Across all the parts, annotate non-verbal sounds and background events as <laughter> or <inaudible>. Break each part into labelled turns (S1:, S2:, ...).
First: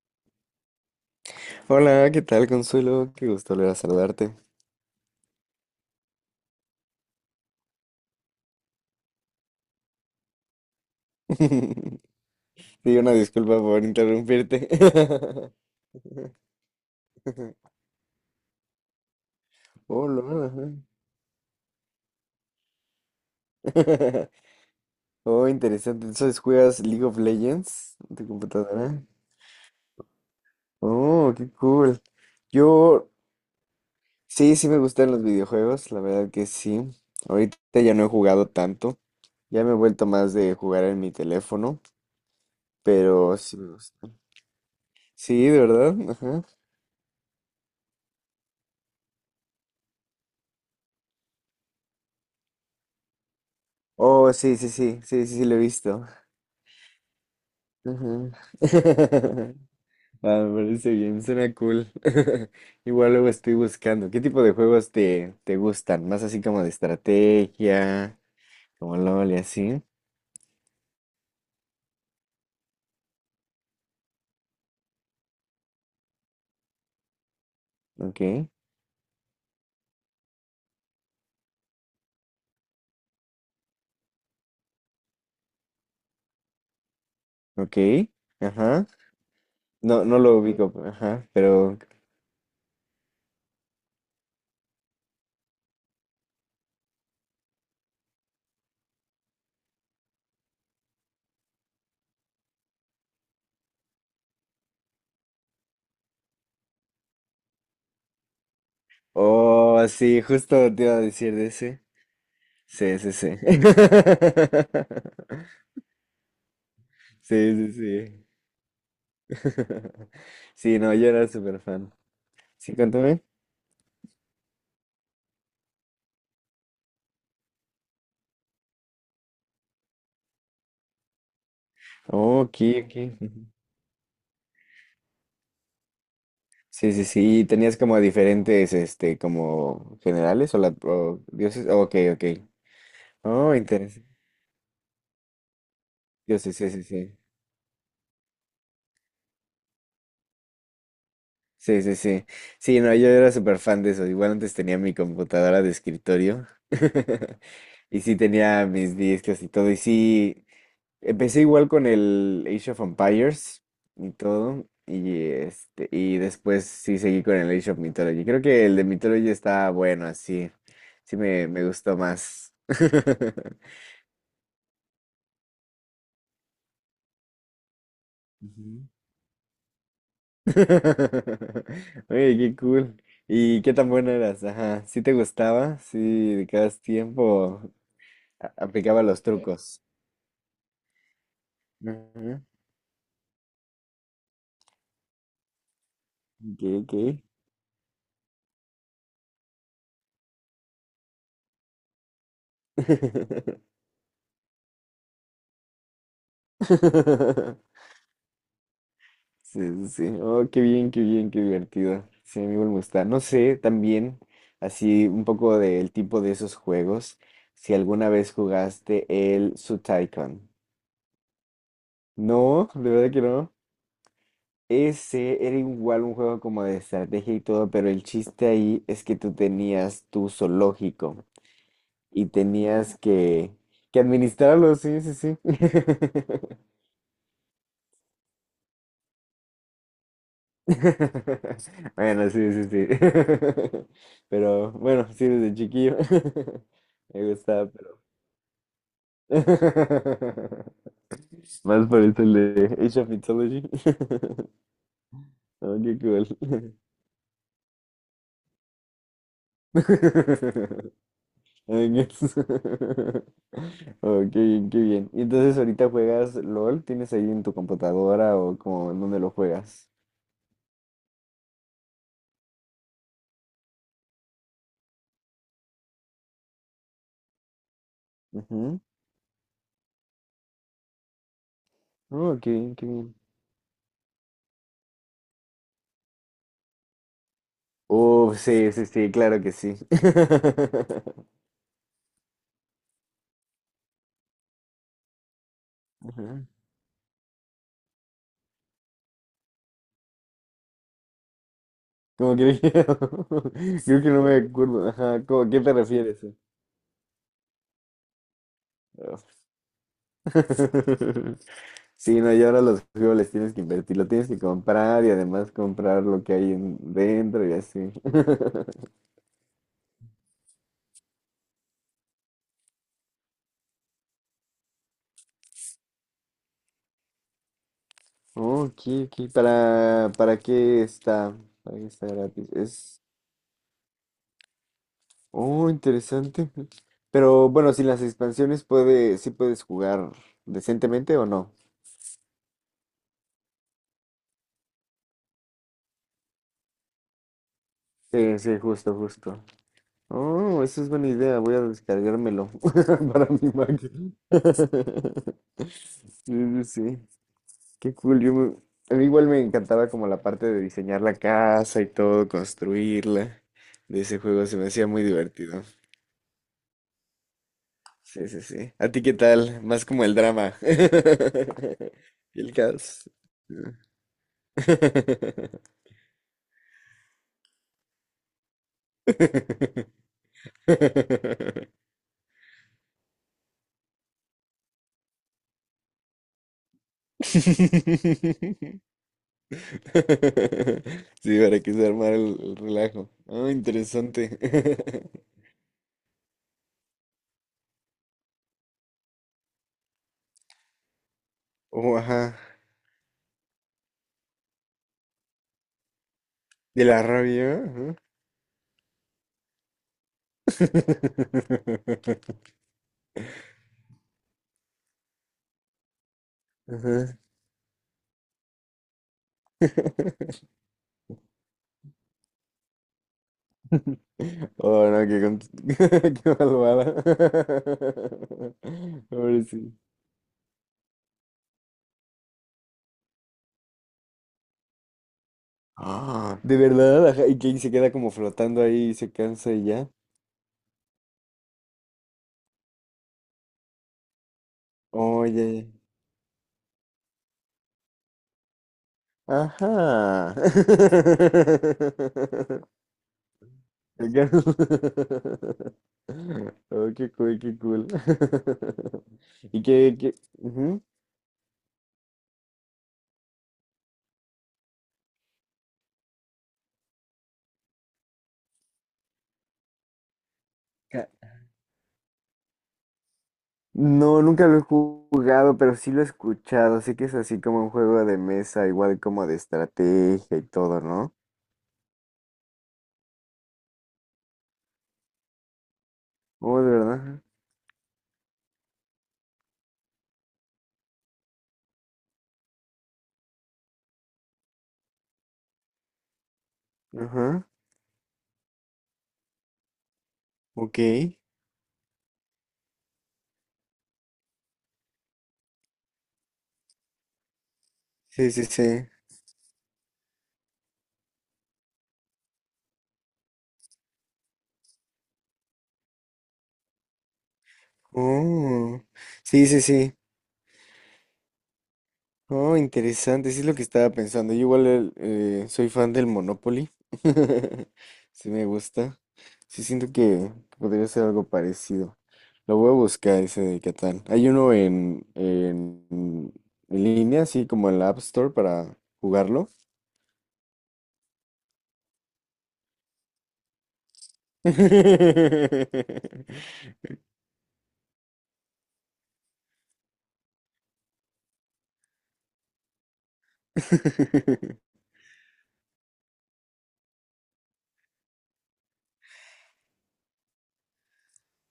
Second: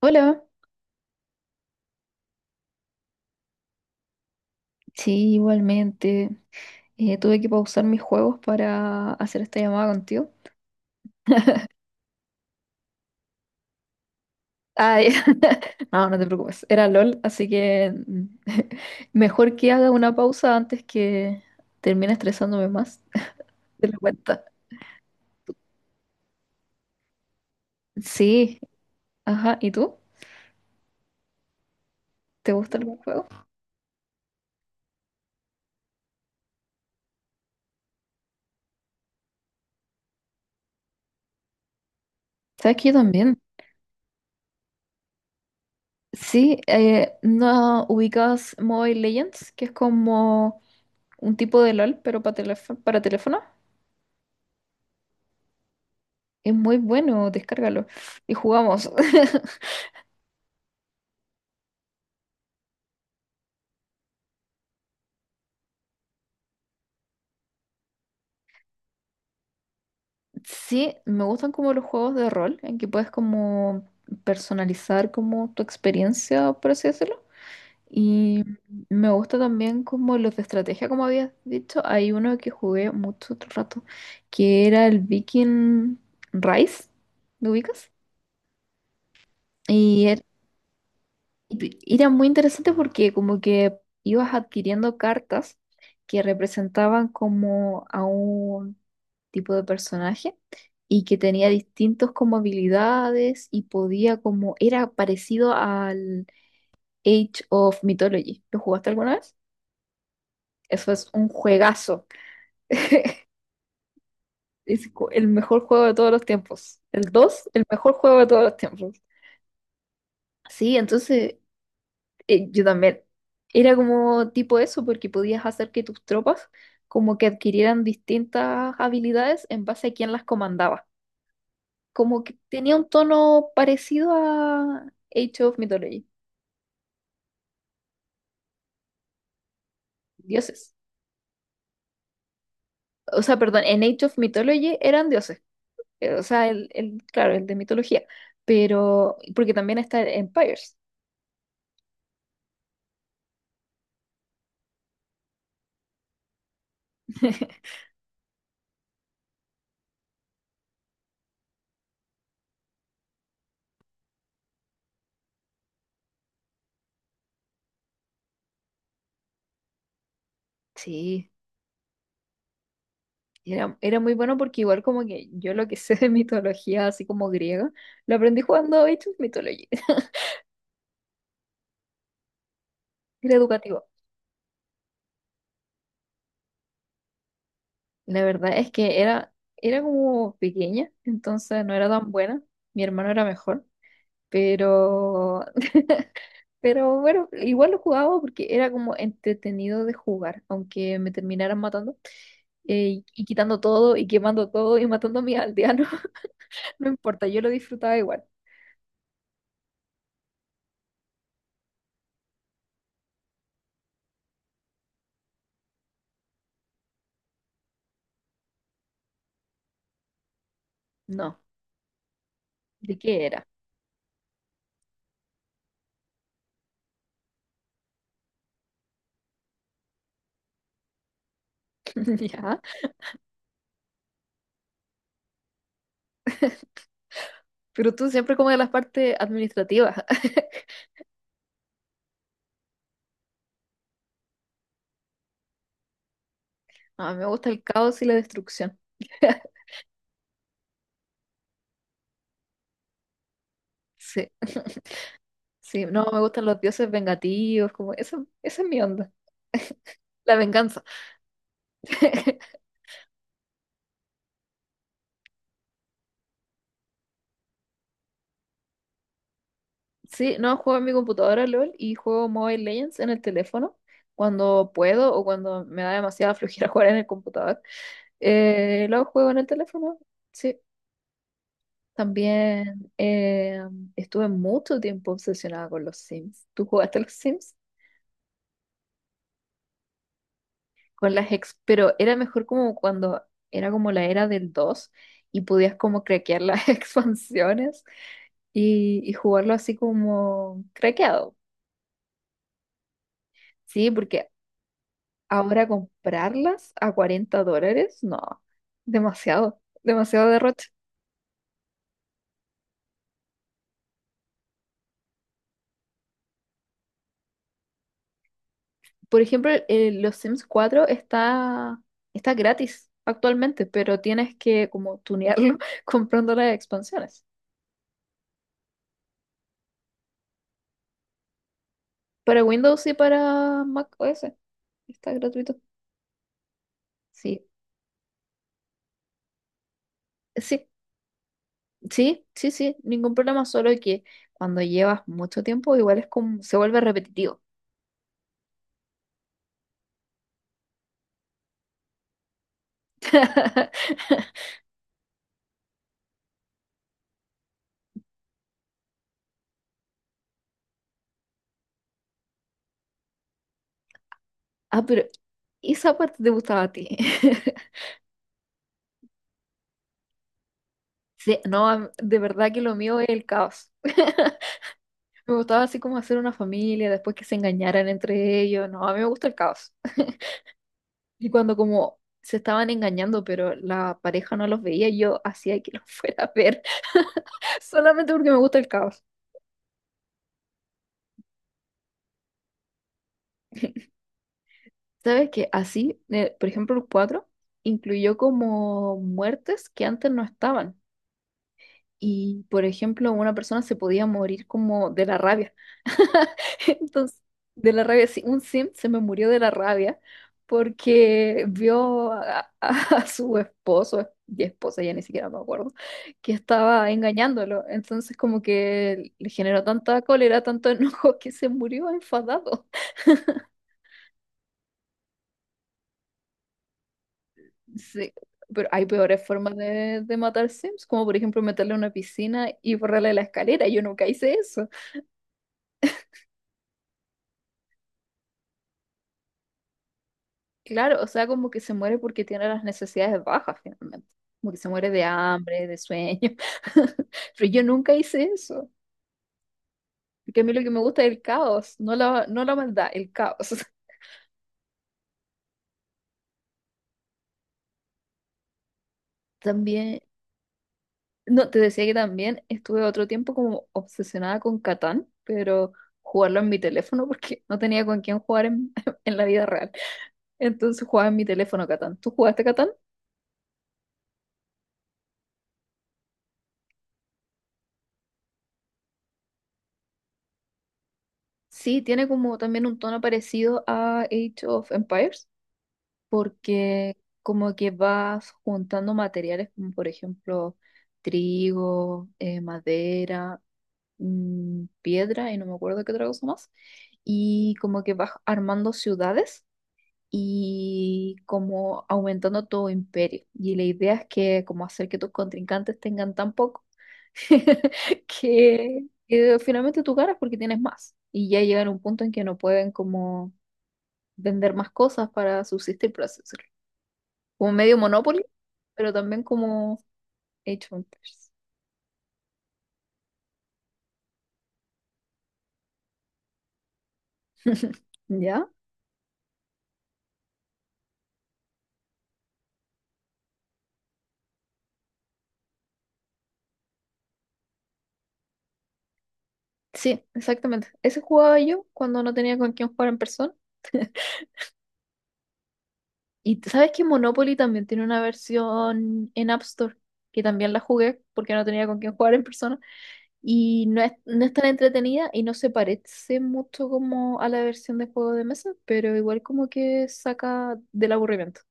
S1: Hola,
S2: Hola, ¿qué tal, Consuelo? Qué gusto volver a saludarte.
S1: sí, igualmente. Tuve que pausar mis juegos para hacer esta llamada contigo.
S2: <laughs> Sí, una disculpa por interrumpirte.
S1: Ah, ya.
S2: <laughs>
S1: <laughs> No, no te preocupes. Era LOL, así que <laughs> mejor que haga una
S2: Hola.
S1: pausa antes que termine estresándome más. <laughs> Te lo
S2: <laughs>
S1: cuenta.
S2: Oh, interesante. Entonces, ¿juegas League of Legends en tu
S1: Sí,
S2: computadora?
S1: ajá. ¿Y tú?
S2: Oh, qué cool.
S1: ¿Te gusta algún
S2: Yo,
S1: juego?
S2: sí, sí me gustan los videojuegos, la verdad que sí. Ahorita ya no he jugado tanto. Ya me he vuelto más de jugar en mi teléfono,
S1: ¿Sabes que yo
S2: pero
S1: también?
S2: sí me gusta. Sí, de verdad. Ajá.
S1: Sí, ¿no ubicas Mobile Legends? Que es como un tipo de LOL, pero para teléfono, para teléfono.
S2: Oh, sí, sí, sí, sí, sí, sí, lo he visto.
S1: Es muy bueno, descárgalo.
S2: Ujú.
S1: Y jugamos. <laughs>
S2: <laughs> Ah, me parece bien, suena cool. <laughs> Igual luego estoy buscando. ¿Qué tipo de juegos te gustan? Más así como de estrategia, como LOL y así.
S1: Sí, me gustan como los juegos de rol, en que puedes como personalizar como tu experiencia, por así decirlo.
S2: Ok,
S1: Y me gusta también como los de estrategia, como habías dicho. Hay uno que jugué mucho otro rato, que era el Viking Rise, ¿lo
S2: ok,
S1: ubicas?
S2: ajá. No,
S1: Y
S2: no
S1: era,
S2: lo ubico, ajá, pero...
S1: y era muy interesante porque como que ibas adquiriendo cartas que representaban como a un tipo de personaje y que tenía distintos como habilidades y podía como, era parecido al Age of Mythology. ¿Lo jugaste alguna vez?
S2: Oh, sí, justo te
S1: Eso
S2: iba a
S1: es un
S2: decir de ese.
S1: juegazo.
S2: Sí, sí,
S1: <laughs>
S2: sí.
S1: El mejor
S2: <laughs>
S1: juego de todos los tiempos. El
S2: Sí,
S1: dos, el
S2: sí,
S1: mejor juego
S2: sí.
S1: de todos los tiempos.
S2: <laughs>
S1: Sí,
S2: Sí, no, yo era
S1: entonces
S2: súper fan.
S1: yo
S2: Sí,
S1: también.
S2: cuéntame.
S1: Era como tipo eso, porque podías hacer que tus tropas como que adquirieran distintas habilidades en base a quién las comandaba. Como que
S2: Oh, ok,
S1: tenía un
S2: ok.
S1: tono parecido a Age of Mythology,
S2: Sí, sí, sí. ¿Y tenías como diferentes, este, como generales o,
S1: dioses.
S2: la, o dioses? Oh, ok, ok.
S1: O sea,
S2: Oh,
S1: perdón, en
S2: interesante.
S1: Age of Mythology eran dioses. O sea,
S2: Dioses, sí, sí, sí.
S1: claro, el de mitología. Pero, porque también está el Empires.
S2: Sí, sí, sí. Sí, sí, no, yo era súper fan de eso. Igual antes tenía mi computadora de escritorio. <laughs>
S1: <laughs>
S2: Y sí tenía mis discos y todo. Y sí, empecé igual con el Age of Empires y todo. Y este, y después sí seguí con el Age of Mythology. Creo que el de Mythology está bueno, así. Sí
S1: Sí,
S2: me gustó más. <laughs>
S1: era muy bueno porque igual como que yo lo que sé de mitología, así como griega, lo aprendí jugando
S2: Ujú.
S1: Age of Mythology. <laughs>
S2: <laughs> Oye, qué cool.
S1: Era
S2: ¿Y qué
S1: educativo.
S2: tan buena eras? Ajá. ¿Sí te gustaba? ¿Sí dedicabas tiempo?
S1: La
S2: A-
S1: verdad es que
S2: Aplicaba los
S1: era
S2: trucos.
S1: como pequeña, entonces no era tan buena.
S2: Ajá.
S1: Mi hermano era mejor, pero <laughs>
S2: Ok,
S1: pero bueno, igual lo jugaba porque era como entretenido de jugar, aunque me terminaran matando y quitando todo y quemando todo y matando a mis aldeanos. <laughs> No importa, yo lo
S2: ok. <laughs>
S1: disfrutaba igual.
S2: Sí, sí, sí. Oh, qué bien, qué bien, qué divertido. Sí, a mí igual me gusta. No sé, también, así un poco del tipo de esos juegos, si alguna vez jugaste el Sutaicon.
S1: No,
S2: No, de
S1: ¿de
S2: verdad que
S1: qué era?
S2: no. Ese era igual un juego como de estrategia y todo, pero el chiste ahí es que tú tenías tu zoológico
S1: <laughs>
S2: y
S1: Ya.
S2: tenías que administrarlo, sí, sí, sí. <laughs>
S1: Pero tú siempre como de las partes administrativas. <laughs>
S2: <laughs> Bueno, sí, sí, sí. <laughs> Pero bueno, sí, desde chiquillo <laughs>
S1: A mí me
S2: me
S1: gusta el
S2: gustaba, pero
S1: caos y la destrucción. <laughs>
S2: <laughs> más por esto el de Age of Mythology. <laughs>
S1: Sí,
S2: Oh,
S1: sí,
S2: qué
S1: no, me
S2: cool.
S1: gustan los dioses vengativos, como eso, esa es mi onda. <laughs> La venganza.
S2: <laughs> Ay, qué
S1: <laughs>
S2: <laughs> Oh, qué bien, qué bien. Y entonces ahorita juegas LOL, ¿tienes ahí en tu computadora o como en dónde lo juegas?
S1: Sí, no, juego en mi computadora LOL y juego Mobile Legends en el teléfono cuando puedo o cuando me da demasiada flojera <laughs> jugar en el computador. Lo juego en el teléfono, sí.
S2: Ujú. Oh, qué bien, qué
S1: También
S2: bien.
S1: estuve mucho tiempo obsesionada con los Sims. ¿Tú jugaste a los Sims?
S2: Oh, sí, sí, sí, claro que sí. <laughs>
S1: Pero era mejor como cuando era como la era del 2 y podías como craquear
S2: Ujú.
S1: las <laughs> expansiones y jugarlo así como craqueado.
S2: ¿Cómo crees que? <laughs>
S1: Sí,
S2: Creo que no
S1: porque
S2: me acuerdo. Ajá, ¿cómo- ¿a qué
S1: ahora
S2: te refieres?
S1: comprarlas a $40, no,
S2: Ah.
S1: demasiado, demasiado derroche.
S2: <laughs> Sí, no, y ahora los juegos les tienes que invertir, lo tienes que comprar y además comprar lo que hay en- dentro y así. <laughs>
S1: Por ejemplo, los Sims 4 está gratis actualmente, pero tienes que como tunearlo <laughs> comprando las expansiones.
S2: Oh, aquí, aquí, ¿para qué está? ¿Para qué está
S1: Para
S2: gratis?
S1: Windows y
S2: Es,
S1: para Mac OS está gratuito.
S2: oh, interesante.
S1: Sí,
S2: Pero bueno, sin las expansiones puede, sí puedes jugar
S1: sí,
S2: decentemente o no.
S1: sí, sí, sí, ningún problema, solo que cuando llevas mucho tiempo igual es como, se vuelve repetitivo.
S2: Sí, sí, justo, justo. Oh, esa es buena idea. Voy a descargármelo <laughs> para mi Mac.
S1: <laughs>
S2: <laughs> Sí, sí, sí. Qué cool. Yo me- a mí igual me encantaba como la parte de diseñar la casa y todo, construirla. De ese juego se me
S1: Ah,
S2: hacía muy
S1: pero
S2: divertido.
S1: esa parte te gustaba a ti. <laughs>
S2: Sí, sí, sí. ¿A ti qué tal? Más como el drama.
S1: Sí, no, a-
S2: <laughs>
S1: de
S2: Y
S1: verdad
S2: el
S1: que lo mío
S2: caos.
S1: es el caos. <laughs> Me gustaba así como hacer una familia, después que se engañaran entre ellos. No, a mí me gusta el caos. Y cuando
S2: <laughs>
S1: como se estaban engañando, pero la pareja no los veía, yo hacía que los <laughs> fuera a ver,
S2: <laughs>
S1: solamente porque me gusta el
S2: <laughs>
S1: caos.
S2: Sí, para que se armara el relajo. Ah, interesante. <laughs>
S1: ¿Sabes qué? Así, por ejemplo, el 4 incluyó como muertes que antes no estaban.
S2: Oh, ajá.
S1: Y, por ejemplo, una persona se podía morir como de la rabia. <laughs>
S2: De la
S1: Entonces,
S2: rabia.
S1: de la
S2: Ajá.
S1: rabia, sí, un sim se me murió de la rabia porque vio
S2: <laughs>
S1: <laughs> a su esposo y esposa, ya ni siquiera me acuerdo, que estaba
S2: Ajá.
S1: engañándolo. Entonces, como que le generó tanta cólera,
S2: <laughs>
S1: tanto <laughs> enojo que se murió enfadado.
S2: Oh, no, qué, con- <laughs> qué malvada.
S1: Sí, pero hay
S2: <laughs>
S1: peores
S2: Ahora
S1: formas
S2: sí.
S1: de matar sims, como por ejemplo meterle a una piscina y borrarle la escalera. Yo nunca hice eso.
S2: Ah, de verdad, ajá. Y que ahí se queda como flotando ahí y se cansa y ya.
S1: Claro, o sea, como que se muere porque tiene las necesidades bajas finalmente. Como que se muere de hambre,
S2: Oye.
S1: de sueño. <laughs> Pero yo nunca hice eso.
S2: Ajá.
S1: Porque a mí lo que me gusta es el caos, no la
S2: <laughs>
S1: maldad, el caos. <laughs>
S2: Venga. <laughs> Oh, qué cool, qué cool. <laughs> Y
S1: También,
S2: que- ujú.
S1: no, te decía que también estuve otro tiempo como obsesionada con Catán, pero jugarlo en mi teléfono porque no tenía con quién jugar en, <laughs> en la vida real. Entonces jugaba
S2: Ca-
S1: en mi teléfono Catán. ¿Tú jugaste Catán?
S2: no, nunca lo he jugado, pero sí lo he escuchado. Sé que es así como un juego de mesa, igual como de estrategia y todo, ¿no?
S1: Sí, tiene como también un tono parecido a Age of Empires
S2: Oh, de
S1: porque
S2: verdad.
S1: como que vas juntando materiales como por ejemplo trigo, madera, piedra y no me acuerdo qué otra cosa más,
S2: Ajá.
S1: y como que vas armando ciudades
S2: Ok.
S1: y
S2: Sí,
S1: como aumentando tu imperio. Y la idea es que como hacer que tus contrincantes tengan tan poco <laughs>
S2: sí,
S1: que,
S2: sí.
S1: que finalmente tú ganas porque tienes más. Y ya llegan a un punto en que no pueden como vender más cosas para subsistir, por así decirlo como medio Monopoly,
S2: Oh.
S1: pero también
S2: Sí, sí,
S1: como
S2: sí.
S1: Age of Empires.
S2: Oh, interesante, sí es lo que estaba pensando. Yo igual el- soy fan del Monopoly. <laughs>
S1: <laughs>
S2: Sí me
S1: ¿Ya?
S2: gusta. Sí siento que podría ser algo parecido. Lo voy a buscar ese de Catán. Hay uno en línea, así como en la App Store para jugarlo.
S1: Sí, exactamente. Ese jugaba yo cuando no tenía con quién jugar en persona.
S2: <laughs>
S1: Y t- sabes que Monopoly también tiene una versión en App Store, que también la jugué porque no tenía con quién jugar en persona. Y no es tan
S2: <laughs>
S1: entretenida y no se parece mucho como a la versión de juego de mesa, pero igual como que saca del aburrimiento.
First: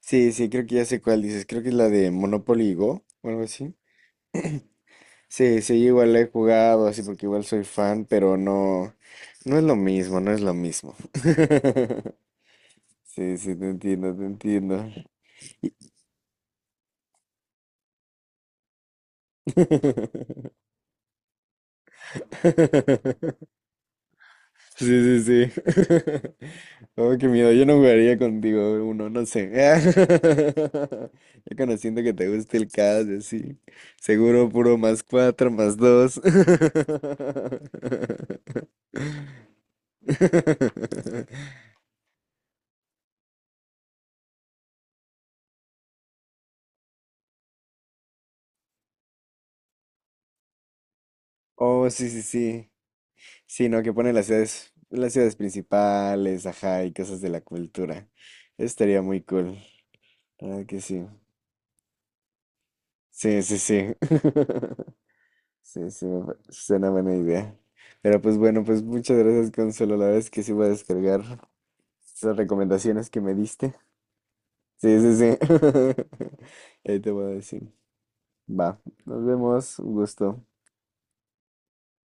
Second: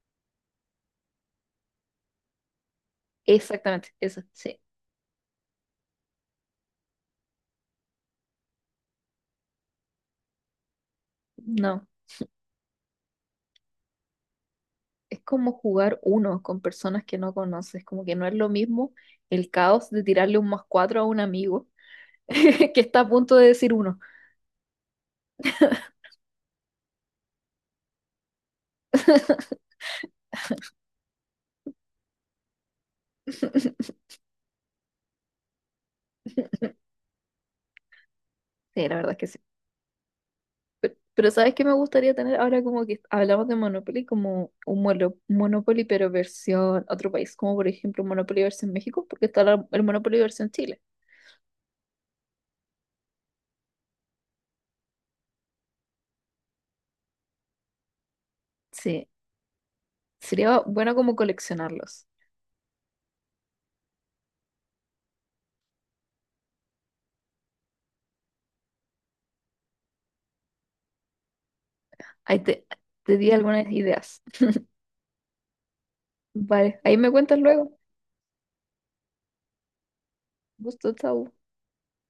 S2: Sí, sí, creo que ya sé cuál dices. Creo que es la de Monopoly Go o algo así.
S1: Exactamente, esa, sí.
S2: Sí, sí, yo igual he jugado, así porque igual soy fan, pero no, no es lo mismo, no es lo mismo.
S1: No.
S2: <laughs> Sí, sí, te entiendo, te entiendo.
S1: Es como
S2: Y-
S1: jugar uno con personas que no conoces, como que no es lo mismo el caos de tirarle un más
S2: <laughs>
S1: cuatro a un amigo <laughs> que está a punto de decir uno.
S2: Sí, sí, sí. <laughs> Oh, qué miedo, yo no jugaría contigo uno, no sé. <laughs>
S1: <laughs>
S2: Ya conociendo que te gusta el caso, así. Seguro puro +4, +2. <laughs>
S1: Sí, la verdad es que sí. Pero ¿sabes qué
S2: <laughs>
S1: me gustaría tener ahora como que hablamos de Monopoly, como un Monopoly pero versión otro país, como por ejemplo un Monopoly versión México, porque está el Monopoly versión Chile?
S2: Oh, sí, sí, sí. Sí, no, que pone las ciudades principales, ajá, y cosas de la cultura. Eso estaría
S1: Sí,
S2: muy cool. La
S1: sería
S2: verdad que
S1: bueno
S2: sí.
S1: como coleccionarlos.
S2: Sí, sí, sí. <laughs> Sí, sí, me pa- suena buena idea. Pero pues bueno, pues muchas gracias, Consuelo. La verdad es que sí voy a descargar esas
S1: Ahí te,
S2: recomendaciones
S1: te
S2: que
S1: di
S2: me
S1: algunas
S2: diste.
S1: ideas.
S2: Sí, sí, sí. <laughs>
S1: Vale, ahí
S2: Ahí
S1: me
S2: te voy a
S1: cuentas
S2: decir.
S1: luego.
S2: Va, nos vemos. Un gusto.
S1: Gusto, chao.